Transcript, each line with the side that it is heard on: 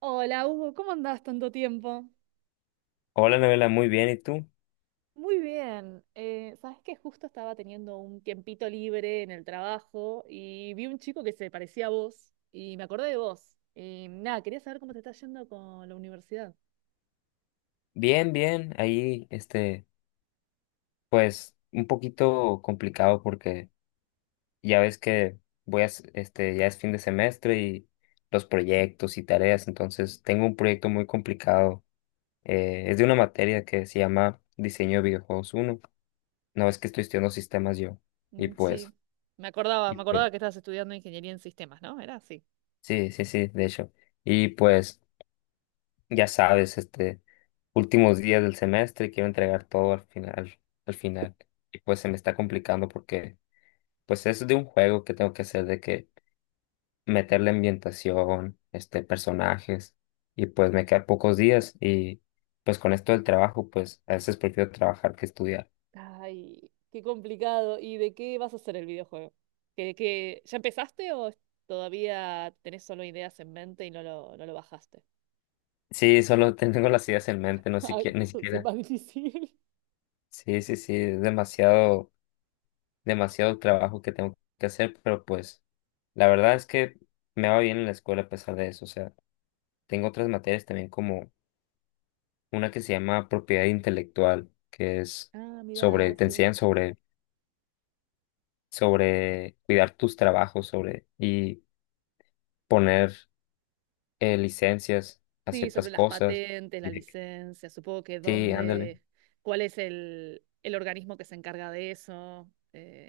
right: Hola, Hugo, ¿cómo andás tanto tiempo?
left: Hola, novela, muy bien. ¿Y tú?
right: Muy bien. ¿Sabes que Justo estaba teniendo un tiempito libre en el trabajo y vi un chico que se parecía a vos y me acordé de vos? Y nada, quería saber cómo te está yendo con la universidad.
left: Bien, bien. Ahí, pues, un poquito complicado porque ya ves que voy a, s- este, ya es fin de semestre y los proyectos y tareas. Entonces, tengo un proyecto muy complicado. Es de una materia que se llama Diseño de Videojuegos uno. No, es que estoy estudiando sistemas yo. Y
right: Mm,
left: pues,
right: sí, me acordaba,
left: y pues,
right: que estabas estudiando ingeniería en sistemas, ¿no? Era así.
left: sí, sí, sí, de hecho. Y pues. Ya sabes, últimos días del semestre, quiero entregar todo al final, al final. Y pues se me está complicando porque, pues es de un juego que tengo que hacer, de que meterle ambientación, personajes, y pues me quedan pocos días y pues con esto del trabajo, pues a veces prefiero trabajar que estudiar.
right: Ay, qué complicado. ¿Y de qué vas a hacer el videojuego? ¿Que ya empezaste o todavía tenés solo ideas en mente y no lo bajaste?
left: Sí, solo tengo las ideas en mente, no
right: Ah,
left: siquiera, ni
right: entonces es
left: siquiera.
right: más difícil.
left: Sí, sí, sí, es demasiado, demasiado trabajo que tengo que hacer, pero pues la verdad es que me va bien en la escuela a pesar de eso, o sea. Tengo otras materias también como una que se llama propiedad intelectual, que es
right: Ah, mira,
left: te
right: sí.
left: enseñan sobre cuidar tus trabajos, sobre y poner licencias a
right: Sí,
left: ciertas
right: sobre las
left: cosas.
right: patentes, la
left: Y de que-
right: licencia, supongo que
left: sí, ándale.
right: dónde, cuál es el organismo que se encarga de eso.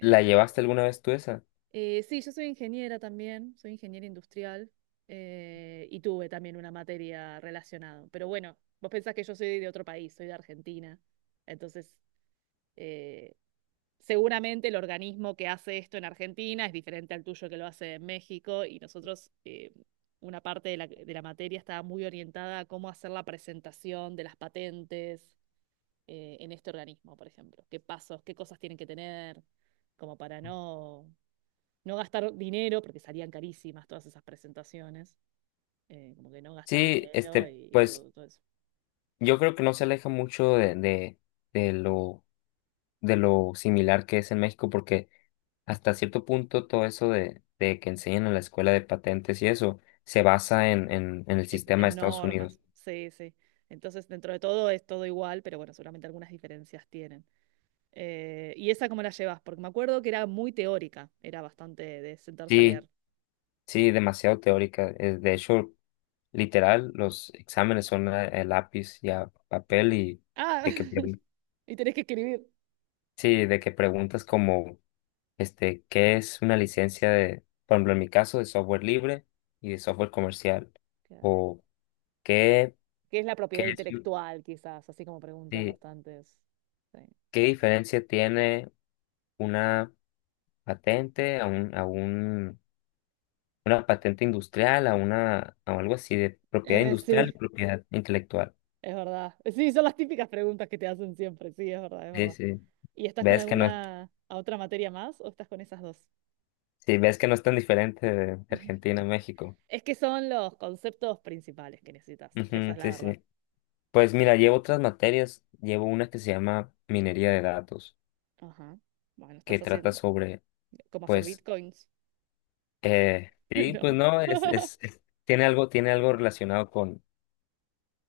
left: ¿La llevaste alguna vez tú esa?
right: Sí, yo soy ingeniera también, soy ingeniera industrial, y tuve también una materia relacionada. Pero bueno, vos pensás que yo soy de otro país, soy de Argentina, entonces, eh, seguramente el organismo que hace esto en Argentina es diferente al tuyo que lo hace en México y nosotros, una parte de la materia estaba muy orientada a cómo hacer la presentación de las patentes, en este organismo, por ejemplo. ¿Qué pasos, qué cosas tienen que tener como para no, no gastar dinero, porque salían carísimas todas esas presentaciones, como que no gastar
left: Sí,
right: dinero y
left: pues
right: todo, todo eso.
left: yo creo que no se aleja mucho de lo, de lo similar que es en México, porque hasta cierto punto todo eso de que enseñan en la escuela de patentes y eso se basa en el sistema de
right: En
left: Estados Unidos.
right: normas, sí, sí. Entonces, dentro de todo es todo igual, pero bueno, seguramente algunas diferencias tienen. ¿Y esa cómo la llevas? Porque me acuerdo que era muy teórica, era bastante de sentarse a
left: Sí,
right: leer.
left: sí, demasiado teórica. De hecho, literal, los exámenes son a lápiz y a papel y
right: Ah,
left: de que, pre-
right: y tenés que escribir.
left: sí, de que preguntas como, ¿qué es una licencia de, por ejemplo, en mi caso, de software libre y de software comercial?
right: Claro.
left: O, ¿qué,
right: ¿Qué es la
left: qué
right: propiedad
left: es, un-
right: intelectual, quizás? Así como preguntas
left: sí,
right: bastantes. Sí.
left: ¿qué diferencia tiene una patente, a un, una patente industrial, a una, a algo así de propiedad industrial
right: Sí,
left: y propiedad intelectual?
right: es verdad. Sí, son las típicas preguntas que te hacen siempre. Sí, es verdad, es
left: Sí,
right: verdad.
left: sí.
right: ¿Y estás con
left: Ves que no, es-
right: alguna a otra materia más o estás con esas dos?
left: Sí, ves que no es tan diferente de Argentina a México.
right: Es que son los conceptos principales que necesitas. Esa
left: Ujú,
right: es la
left: sí,
right: verdad.
left: sí. Pues mira, llevo otras materias. Llevo una que se llama minería de datos,
right: Ajá. Bueno,
left: que
right: estás
left: trata
right: haciendo
left: sobre,
right: como hacer
left: pues,
right: bitcoins.
left: sí, pues
right: No.
left: no, tiene algo relacionado con,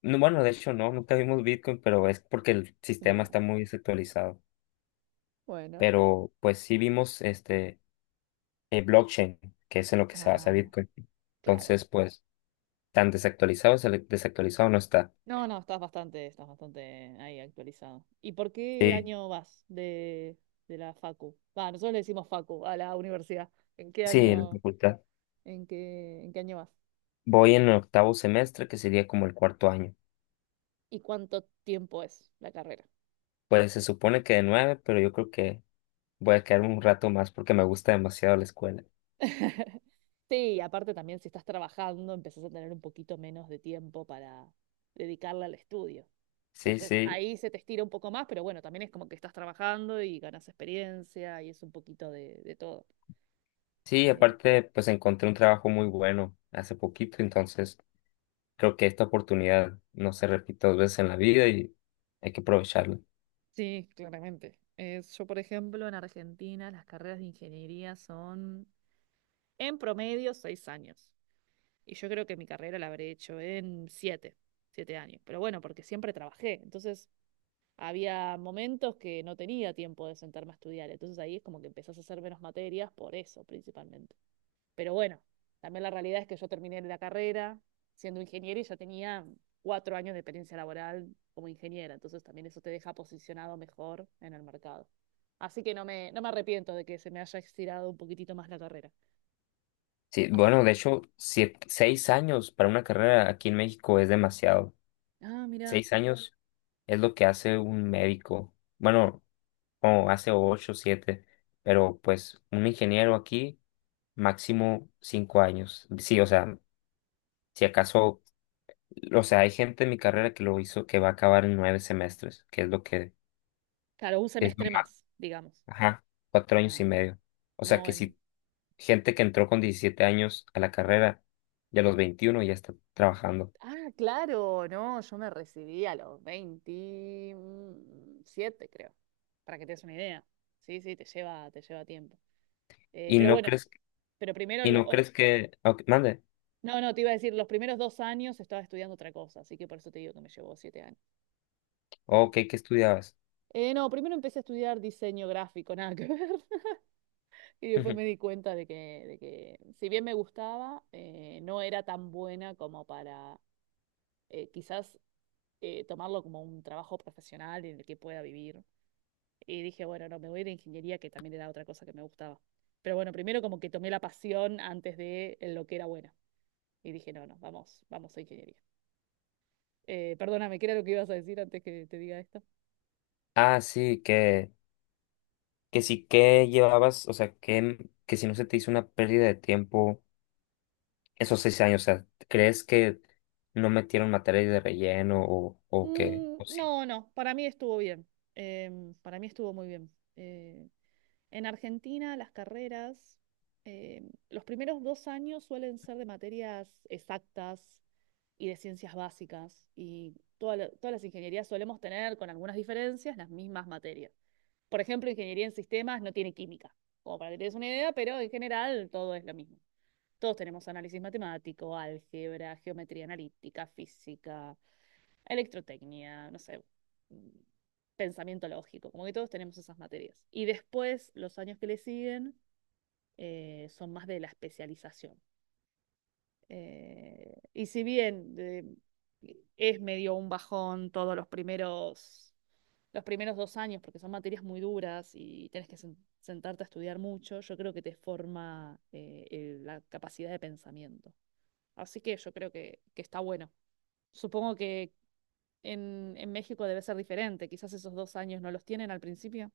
left: no, bueno, de hecho no, nunca vimos Bitcoin, pero es porque el sistema
right: No.
left: está muy desactualizado.
right: Bueno,
left: Pero pues sí vimos blockchain, que es en lo que se basa
right: ah,
left: Bitcoin.
right: claro.
left: Entonces, pues tan desactualizado, se desactualizado no está.
right: No, no, estás bastante, ahí actualizado. ¿Y por qué
left: Sí,
right: año vas de la facu? Va, nosotros le decimos facu a la universidad. ¿En qué
left: sí, en la
right: año,
left: facultad.
right: en qué año vas?
left: Voy en el octavo semestre, que sería como el cuarto año.
right: ¿Y cuánto tiempo es la carrera?
left: Pues se supone que de 9, pero yo creo que voy a quedar un rato más porque me gusta demasiado la escuela.
right: Sí, aparte también si estás trabajando, empezás a tener un poquito menos de tiempo para dedicarle al estudio.
left: Sí,
right: Entonces
left: sí.
right: ahí se te estira un poco más, pero bueno, también es como que estás trabajando y ganas experiencia y es un poquito de todo.
left: Sí,
right: Eh,
left: aparte, pues encontré un trabajo muy bueno hace poquito, entonces creo que esta oportunidad no se repite dos veces en la vida y hay que aprovecharla.
right: Sí, claramente. Yo, por ejemplo, en Argentina las carreras de ingeniería son en promedio 6 años. Y yo creo que mi carrera la habré hecho en siete años. Pero bueno, porque siempre trabajé. Entonces había momentos que no tenía tiempo de sentarme a estudiar. Entonces ahí es como que empezás a hacer menos materias por eso, principalmente. Pero bueno, también la realidad es que yo terminé la carrera siendo ingeniera y ya tenía 4 años de experiencia laboral como ingeniera, entonces también eso te deja posicionado mejor en el mercado. Así que no me arrepiento de que se me haya estirado un poquitito más la carrera.
left: Sí, bueno,
right: Así-
left: de hecho, 6 años para una carrera aquí en México es demasiado.
right: ah, mira.
left: 6 años es lo que hace un médico. Bueno, o hace ocho, siete, pero pues un ingeniero aquí, máximo 5 años. Sí, o sea, si acaso, o sea, hay gente en mi carrera que lo hizo, que va a acabar en 9 semestres, que
right: Claro, un
left: es lo
right: semestre
left: más,
right: más, digamos.
left: ajá, cuatro años y
right: Ah,
left: medio. O sea,
right: no,
left: que
right: el-
left: si gente que entró con 17 años a la carrera y a los 21 ya está trabajando.
right: ah, claro, no, yo me recibí a los 27, creo, para que te des una idea. Sí, sí, te lleva tiempo.
left: ¿Y
right: Pero
left: no
right: bueno,
left: crees?
right: pero primero, lo- o-
left: Ah, ok, mande.
right: no, no, te iba a decir, los primeros dos años estaba estudiando otra cosa, así que por eso te digo que me llevó 7 años. O
left: Oh,
right: sea,
left: ok, ¿qué estudiabas?
right: no, primero empecé a estudiar diseño gráfico, nada que ver, y después
left: Ujú.
right: me di cuenta de que si bien me gustaba, no era tan buena como para, quizás, tomarlo como un trabajo profesional en el que pueda vivir. Y dije, bueno, no, me voy de ingeniería, que también era otra cosa que me gustaba. Pero bueno, primero como que tomé la pasión antes de lo que era buena. Y dije, no, no, vamos, vamos a ingeniería. Perdóname, ¿qué era lo que ibas a decir antes que te diga esto?
left: Ah, sí, que, sí que llevabas, o sea, que si no se te hizo una pérdida de tiempo esos 6 años, o sea, ¿crees que no metieron materias de relleno
right: Mm,
left: o sí?
right: no, no, para mí estuvo bien. Para mí estuvo muy bien. En Argentina las carreras, los primeros 2 años suelen ser de materias exactas y de ciencias básicas y todas las ingenierías solemos tener con algunas diferencias las mismas materias. Por ejemplo, ingeniería en sistemas no tiene química, como para que te des una idea, pero en general todo es lo mismo. Todos tenemos análisis matemático, álgebra, geometría analítica, física, electrotecnia, no sé, mm, pensamiento lógico, como que todos tenemos esas materias. Y después, los años que le siguen, son más de la especialización. Y si bien, es medio un bajón todos los primeros, 2 años, porque son materias muy duras y tienes que sentarte a estudiar mucho, yo creo que te forma, la capacidad de pensamiento. Así que yo creo que está bueno. Supongo que en México debe ser diferente. Quizás esos 2 años no los tienen al principio.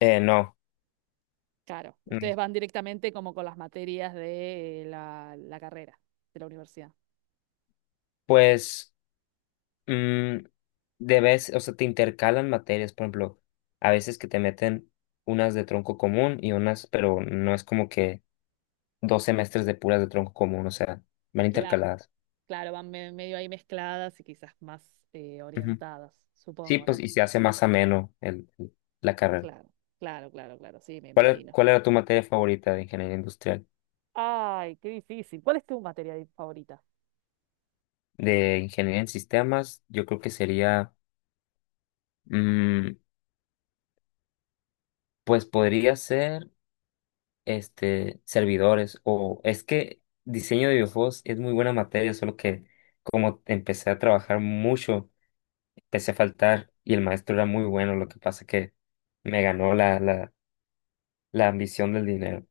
left: No.
right: Claro,
left: Mm,
right: ustedes van directamente como con las materias de, la carrera de la universidad.
left: pues, mm, de vez o sea, te intercalan materias, por ejemplo, a veces que te meten unas de tronco común y unas, pero no es como que 2 semestres de puras de tronco común, o sea, van
right: Que la,
left: intercaladas.
right: claro, medio ahí mezcladas y quizás más, orientadas,
left: Sí,
right: supongo,
left: pues
right: ¿no?
left: y se hace más ameno la carrera.
right: Claro, claro, claro, claro, sí, me
left: ¿Cuál, era-
right: imagino.
left: cuál era tu materia favorita de ingeniería industrial?
right: Ay, qué difícil. ¿Cuál es tu materia favorita?
left: De ingeniería en sistemas, yo creo que sería, mm, pues podría ser, servidores o es que diseño de videojuegos es muy buena materia, solo que como empecé a trabajar mucho, empecé a faltar y el maestro era muy bueno, lo que pasa que me ganó la, la ambición del dinero.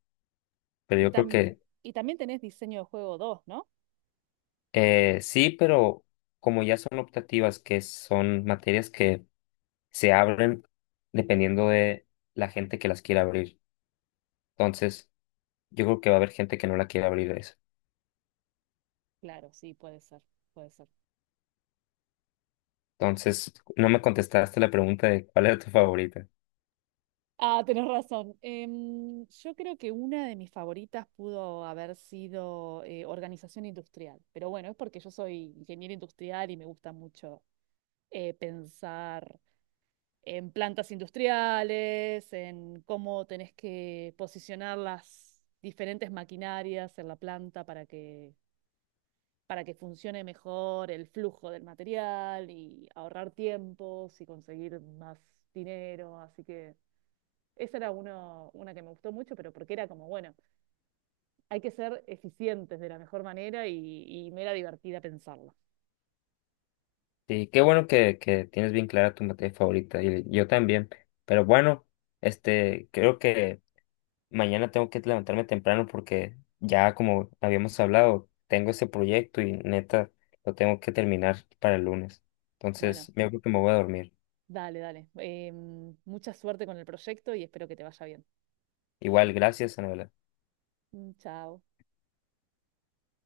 left: Pero
right: Y,
left: yo creo
right: tam-
left: que
right: y también tenés diseño de juego 2, ¿no?
left: Sí, pero como ya son optativas, que son materias que se abren dependiendo de la gente que las quiera abrir. Entonces, yo creo que va a haber gente que no la quiera abrir eso.
right: Claro, sí, puede ser, puede ser.
left: Entonces, no me contestaste la pregunta de cuál era tu favorita.
right: Ah, tenés razón. Yo creo que una de mis favoritas pudo haber sido, organización industrial, pero bueno, es porque yo soy ingeniera industrial y me gusta mucho, pensar en plantas industriales, en cómo tenés que posicionar las diferentes maquinarias en la planta para que funcione mejor el flujo del material y ahorrar tiempos y conseguir más dinero, así que... Esa era uno, una que me gustó mucho, pero porque era como, bueno, hay que ser eficientes de la mejor manera y me era divertida pensarlo.
left: Sí, qué bueno que tienes bien clara tu materia favorita. Y yo también. Pero bueno, creo que mañana tengo que levantarme temprano porque ya como habíamos hablado, tengo ese proyecto y neta lo tengo que terminar para el lunes.
right: Bueno,
left: Entonces, me creo que me voy a dormir.
right: dale, dale. Mucha suerte con el proyecto y espero que te vaya bien.
left: Igual, gracias, Ana
right: Mm, chao.